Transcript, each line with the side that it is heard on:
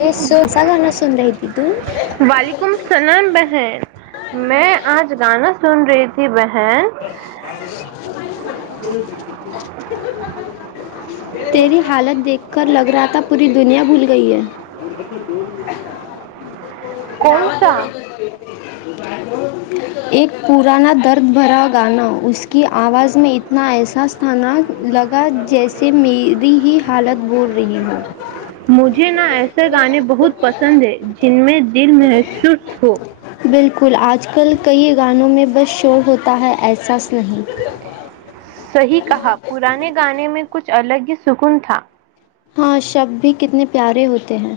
left: یہ سن سا گانا سن رہی تھی تو
right: وعلیکم اللام بہن میں آج گانا سن رہی تھی وہ
left: [inaudible] تیری حالت دیکھ کر لگ رہا تھا پوری د دنیا بھول گئی ہے
right: کون
left: آت
right: سا
left: کو ب ایک پورانا درد بھرا گانا اس کی آواز میں اتنا ایسا س تھاان لگا جیسے میری ہی حالت بول رہی ہو
right: مجھے نا ایسے گانے بہت بہت پسند ہے جن میں دل محسوس ہو
left: بالکل آج کل کئی گانوں میں بس شور ہوتا ہے احساس نہیں
right: سی کہا پرانے گانے میں کچھ الگ ہی سکون تھا
left: ہاں شب بھی کتنے پیارے ہوتے ہیں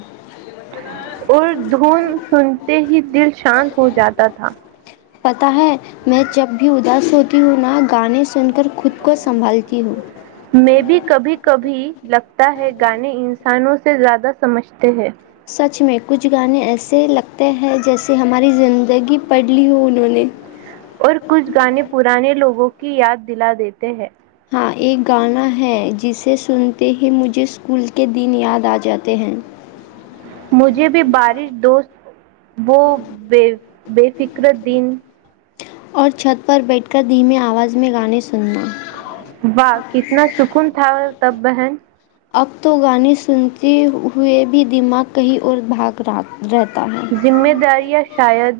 right: اور دھون سنتے ہی دل شانت ہو جاتا تھا
left: پتا ہے میں جب بھی اداس ہوتی ہوں نہ گانے سن کر خود کو سنبھالتی ہوں
right: میں بھی کبھی کبھی لگتا ہے گانے انسانوں سے زیادہ سمجھتے ہیں
left: سچ میں کچھ گانے ایسے لگتے ہیں جیسے ہماری زندگی پڑھ لی ہو انہوں نے
right: اور کچھ گانے پرانے لوگوں کے کی یاد دلا دیتے ہیں
left: ہاں ایک گانا ہے جسے سنتے ہی مجھے اسکول کے دن یاد آ جاتے ہیں
right: مجھے بھی بارش دوست وہ بے بے فکر دن
left: اور چھت پر بیٹھ کر دھیمی آواز میں گانے س
right: واہ کتنا سکون تھا تببہن
left: اب تو گانے سنتے ہوئے بھی دماغ کہیں اور بھاگ را
right: ذمہ داریاں شاید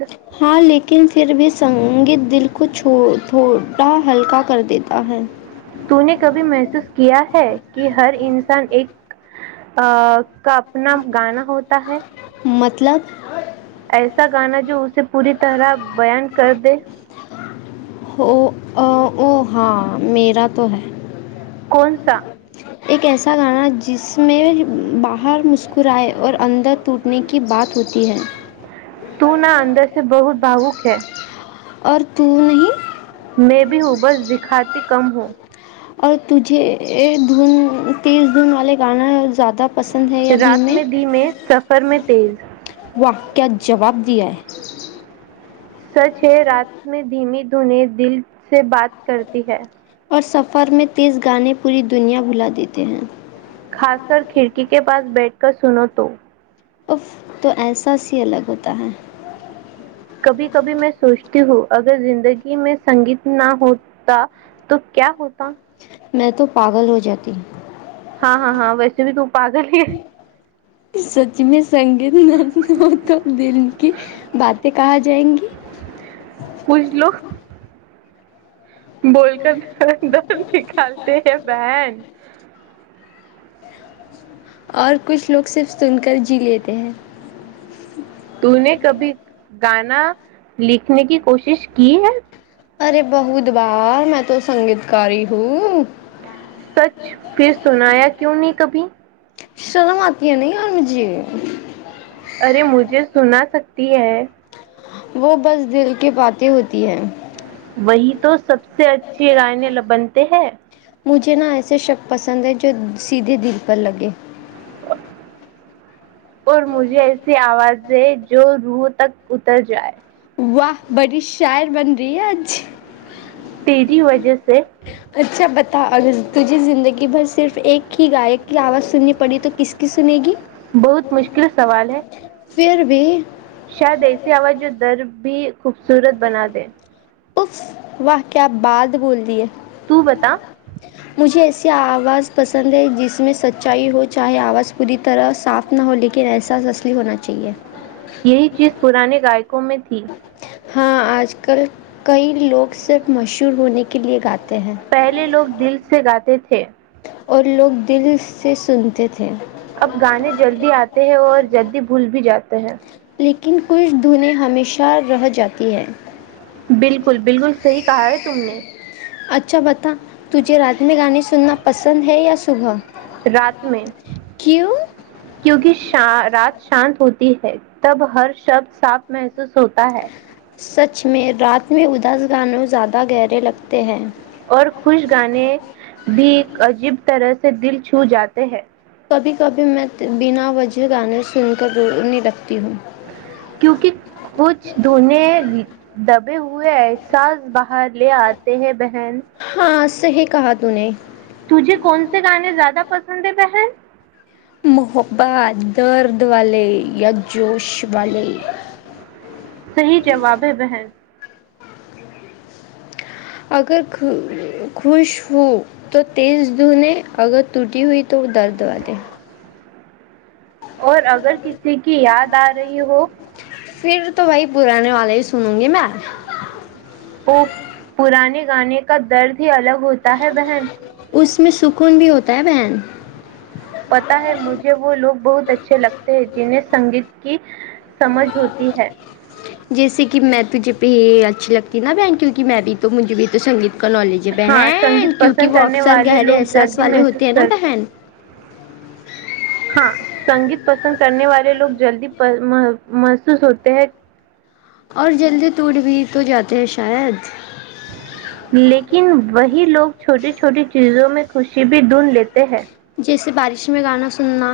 left: ن پھر بھی سنگیت دل کو تھوٹا ہلکا کر دیتا ہے
right: تو نے کبھی محسوس کیا ہے کہ ہر انسان ایک کا اپنا گانا ہوتا ہے
left: ا لق
right: ایسا گانا جو اسے پوری طرح بیان کر دے
left: ا ا ہاں میرا تو ہے
right: کون سا
left: ایک ایسا گانا جس میں باہر مسکرائے اور اندر ٹوٹنے کی بات ہوتی ہے
right: تو نہا اندر سے بہت بھاوک ہے
left: اور تو نہیں
right: میں بھی ہوں بس دکھاتی کم ہوں
left: اور تجھے دھن تیز دھن والے گانا زیادہ پسند ہے یا
right: رات
left: دھیمے
right: میں دی میں سفر میں تیز
left: کا کیا جواب دیا ہے
right: سچ ہے رات میں دھیمی دھونی دل سے بات کرتی ہے
left: اور سفر میں تیز گانے پوری دنیا بھلا دیتے ہیں
right: خاص کر کھڑکی کے پاس بیٹھ کر سنو تو
left: اف تو احساس ہی الگ ہوتا ہے
right: کبھی کبھی میں سوچتی ہوں اگر زندگی میں سنگیت نہ ہوتا تو کیا ہوتا
left: میں تو پاگل ہو جاتی
right: ہاں ہاں ہاں ویسے بھی تو پاگل ہے
left: سچ میں سنگیت نت گتم دل کی باتیں کہاںا جائیں گی
right: کچھ لوگ بول کر د د نکالتے ہیں بہن
left: اور کچھ لوگ صرف سن کر جی لیتے ہیں
right: ت نے کبھی گانا لکھنے کی کوشش کی ہے
left: ارے بہ د بار میں تو سنگیتکاری ہوں
right: سچ پھر سنایا کیوں نہیں کبھی
left: شرم آتی ہے نہیں اورار مجھھیے
right: ارے مجھے سنا سکتی ہے
left: وہ بس دل کی باتیں ہوتی ہیں
right: وہی تو سب سے اچھی رائنے بنتے ہیں
left: مجھے نہ ایسے شکص پسند ہے جو سیدھے دل پر لگے
right: ہ [unintelligible] اور مجھے ایسی آواز زے جو روح تک اتر جائے [unintelligible]
left: واہ [unintelligible] بڑی شہر بن رہی ہے اج
right: تیی وجہ سے [unintelligible]
left: اچھا بتا اور تجھے زندگی بھر صرف ایک ہی گائک کی آواز سننی پڑی تو کس کی سنے گی
right: بہت مشکل سوال ہے
left: پھر بھی
right: شاید ایسی آواز جو در بھی خوبصورت بنا دیں
left: اف واہ کیا بات بول دی ہے [unintelligible]
right: تو بتا
left: اس سے آواز پسند ہے جس میں سچائی ہو چاہے آواز پوری طرح صاف نہ ہو لیکن احساس اصلی ہونا چاہیے
right: یہی چیز پرانے گائےک کمیتھی
left: ہاں آج کل کئی لوگ صرف مشہور ہونے کے لیے گاتے ہیں
right: پہلے لوگ دل سے گاتے تھے چھ [unintelligible]
left: اور لوگ دل سے سنتے تھے
right: اب گانے جلدی آتے ہیں اور جلدی بھول بھی جاتے ہیں
left: لیکن کچھ دھنیں ہمیشہ رہ جاتی ہیں
right: بالکل بالکل صحیح کہا ہے تم نے
left: چ بتا [unintelligible] تجھے رات میں گانے سننا پسند ہے یا صبح
right: رات میں
left: کیوں
right: کیونکہ شا, رات شانت ہوتی ہے تب ہر شبد صاف محسوس ہوتا ہے
left: سچ میں رات میں اداس گانوں زیادہ گہرے لگتے ہیں
right: اور خوش گانے بھی عجیب طرح سے دل چھو جاتے ہیں
left: کبھی کبھی میں بنا وجہ گانے سن کر ر نہیں رکھتی
right: کیونکہ کھ دھونے دب ہوئے ہیں ساس بق بر لے آتے ہیں بہن
left: سے ہی کہا ت نے
right: تجھے کون سے گانے زیادہ پسند سندے پ ہیں
left: محبت درد والے یا جوش والے
right: صحی جوابیں وہیں
left: اگر خوش ہووں تو تیز دھنے اگر ٹوٹی ہوئی تو وہ درد ہو دے
right: اور اگر کسی کی یاد آ رہی ہو
left: پھر تو بھائی پرانے والے ہی سنوں گی میں
right: وہ پرانے گانے کا درد ہی الگ ہوتا ہے بہن
left: اس میں سکون بھی ہوتا ہے بہن
right: پتا ہے مجھے وہ لوگ بہت اچھے لگتے ہیں جنہیں سنگیت کی سمجھ ہوتی ہے
left: جیسے کہ میں تجھے پہ اچھی لگتی نا بن کیونکہ میں بھی تو مجھے بھی تو سگیت ک لو لیجے
right: ہاں
left: بہن
right: سنگیت
left: کیونکہ
right: پسند
left: وہ
right: کرنے
left: اکثر
right: والے
left: گہرے
right: لوگ
left: احساس
right: جلدی
left: والے
right: محظوظ
left: ہوتے ہیں نا
right: کرتے
left: بہن
right: ہاں سنگیت پسند کرنے والے لوگ جلدی محسوس ہوتے ہیں
left: اور جلدی ٹوٹ بھی تو جاتے ہیں شاید
right: لیکن وہی لوگ چھوٹے چ چھوٹی چیزوں میں خوشی بھی ڈھونڈ لیتے ہیں
left: جیسے بارش میں گانا سننا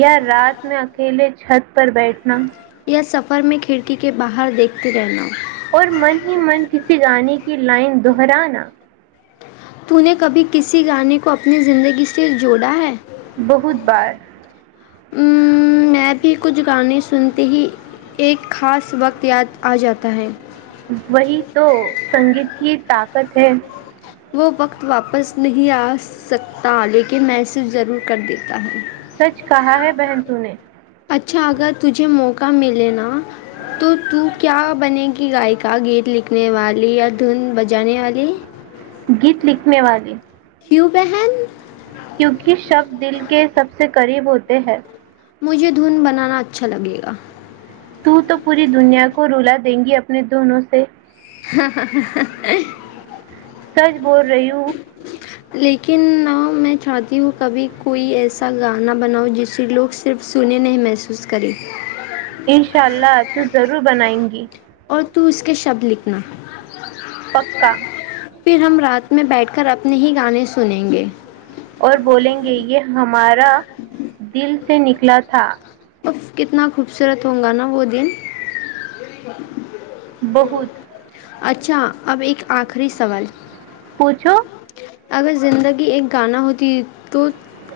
right: یا رات میں اکیلے چھت پر بیٹھنا
left: یا سفر میں کھڑکی کے باہر دیکھتے رہنا
right: اور من ہی من کسی گانے کی لائن دہرانا
left: تو نے کبھی کسی گانے کو اپنی زندگی سے جوڑا ہے
right: بہت بار
left: میں بھی کچھ گانے سنتے ہی ایک خاص وقت یاد آ جاتا ہے
right: وہی تو سنگیت کی طقت سھ
left: وہ وقت واپس نہیں آ سکتا لیکن میںس ضرور کر دیتا ہوں
right: سچ کہا ہے بہن تو نے
left: کا ملینا تو تو کیا بنے گی کی گائکا گیت لکھنے والی یا دھن بجانے والی
right: گیت لکھنے والے
left: ہییو بہن
right: شبد دل کے سب سے کم قریب ہوتے ہیں
left: مجھے دھن بنانا اچھا لگے گا
right: ت تو پوری دنیا کو رولا دیں گی اپنے دونوں سے
left: [unintelligible]
right: ج بول رہی ہوں
left: لیکن نہ میں چاہتی ہوں کبھی کوئی ایسا گانا بناؤ جسے لوگ صرف سنے نہیں محسوس کریں
right: انشاء اللہ تو ضرور بنائیں گی
left: اور تو اس کے شبد لکھنا
right: پکا
left: پھر ہم رات میں بیٹھ کر اپنے ہی گانے سنیں گے
right: اور بولیں گے یہ ہمارا دل سے نکلا تھا
left: ب کتنا خوبصورت ہوگا نا وہ دن
right: بہت
left: اچھا اب ایک آخری سوال
right: پوچھو
left: اگر زندگی ایک گانا ہوتی تو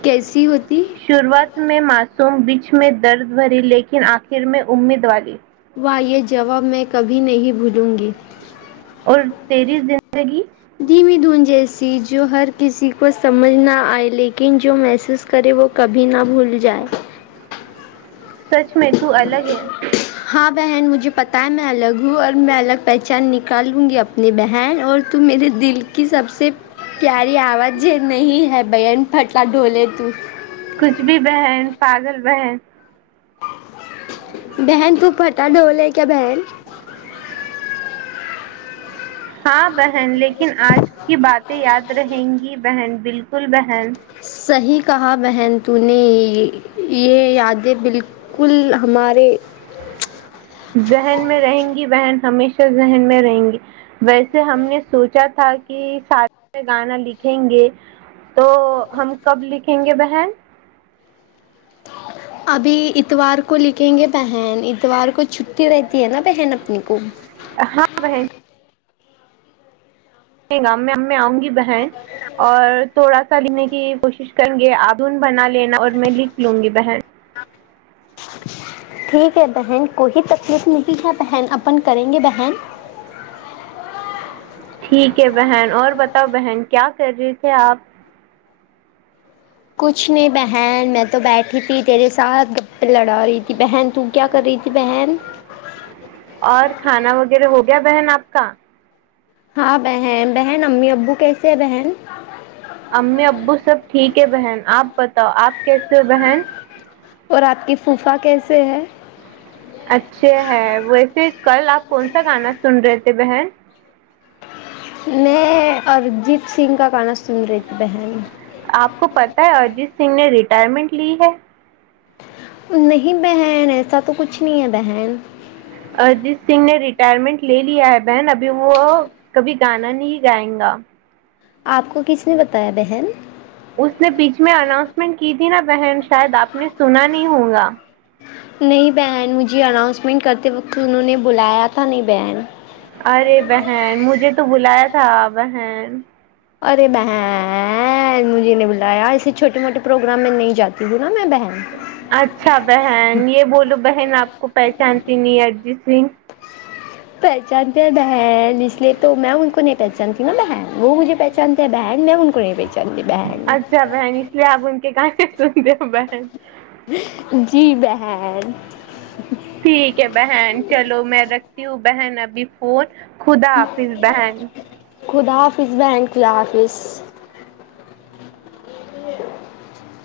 left: کیسی ہوتی
right: شروعات میں معاصوم بیچ میں درد بھری لیکن آخر میں امید والی
left: واہ یہ جواب میں کبھی نہیں بھولوں گی
right: اور تیری ز زگی
left: دھون جیسی جو ہر کسی کو سمجھ نہ آئے لیکن جو محسوس کرے وہ کبھی نہ بھول جائے
right: سچ میں تو الگ ہے
left: ہاں بہن مجھے پت ہے میں الگ ہوں اور میں الگ پہچان نکالوں گی اپنی بہن اور تو میرے دل کی سب سے پیاری آواز نہیں ہے بہن پھٹلہ ڈھولے تو
right: کچھ بھی بہن پاگل بہن
left: بہن تو پھٹا ڈولے کیا بہن
right: ہاں بہن لیکن آج کی باتیں یاد رہیں گی بہن بالکل ب
left: صحیح کہا بہن ت نے یہ یادیں بالکل ہمارے
right: ذہن میں رہیں گی بہن ہمیشہ ذہن میں رہیں گے ویسے ہم نے سوچا تھا کہ سارے گانا لکھیں گے تو ہم کب لکھیں گے بہن
left: ابھی اتوار کو لکھیں گے بہن اتوار کو چھٹی رہتی ہے نا بہن اپنی کو
right: ہاں بہن نہیں گ آؤں گی بہن اور تھوڑا سا لینے کی کی کوشش کریں گے آدن بنا لینا اور میں لکھ لوں گی بہن
left: ٹھیک ہے بہن کوئی تکلیف نہیں ہے بہن اپن کریں گے بہن
right: ٹھیک ہے بہن اور بتاؤ بہن کیا کر رہی تھے آپ
left: کچھ نہیں بہن میں تو بیٹھی تھی تیرے ساتھ گپے لڑا رہی تھی بہن تو کیا کر رہی تھی بہن
right: اور کھانا وغیرہ ہو گیا بہن آپ کا
left: ہاں بہن بہن امی ابو کیسے ہے بہن
right: امی ابو سب ٹھیک ہے بہن آپ بتاؤ آپ کیسے ہو بہن
left: اور آپ کی پوفا کیسے ہے
right: اچھا ہے ویسے کل آپ کون سا گانا سن رہے تھے بہن
left: میں ارجیت سنگھ کا گانا سن رہی تھی بہن
right: آپ کو پتا ہے ارجیت سنگھ نے رٹ اٹائرمنٹ لی ہے
left: نہیں بہن ایسا تو کچھ نہیں ہے بہن
right: ارجیت سنگھ نے ریٹائرمنٹ لے لیا ہے بہن ابھی وہ کبھی گانا نہیں گائے گا
left: آپ کو کس نے بتایا بہن
right: اس نے بیچ میں اناؤنسمنٹ کی تھی نا بہن شاید آپ نے سنا نہیں ہوگا
left: نہیں بہن مجھے اناؤنسمنٹ کرتے وقت انہوں نے بلایا تھا نہیں بہن
right: ارے بہن مجھے تو بلایا تھا صاب ہےن
left: ارے بن مجھے نے بلایا ایے چھوٹے موٹے پروگرام میں نہیں جاتی ہوں نا میں ب
right: اچھا بہن یہ بولو بہن آپ کو پہچانتی نہیں ہے جس سن
left: پہچانتی بن اس لیے تو میں ان کو نہیں پہچانتی نا بن وہ مھے پہچانتے دینڈ ممننے پےے
right: اچھا بہن اس لیے آپ ان کے کہاں ت د ب
left: جی بحن
right: ٹھیک ہے بہن چلو میں رکھتی ہوں بہن نبی پون خدا حافظ بہن
left: آفس بینکلا آفس ج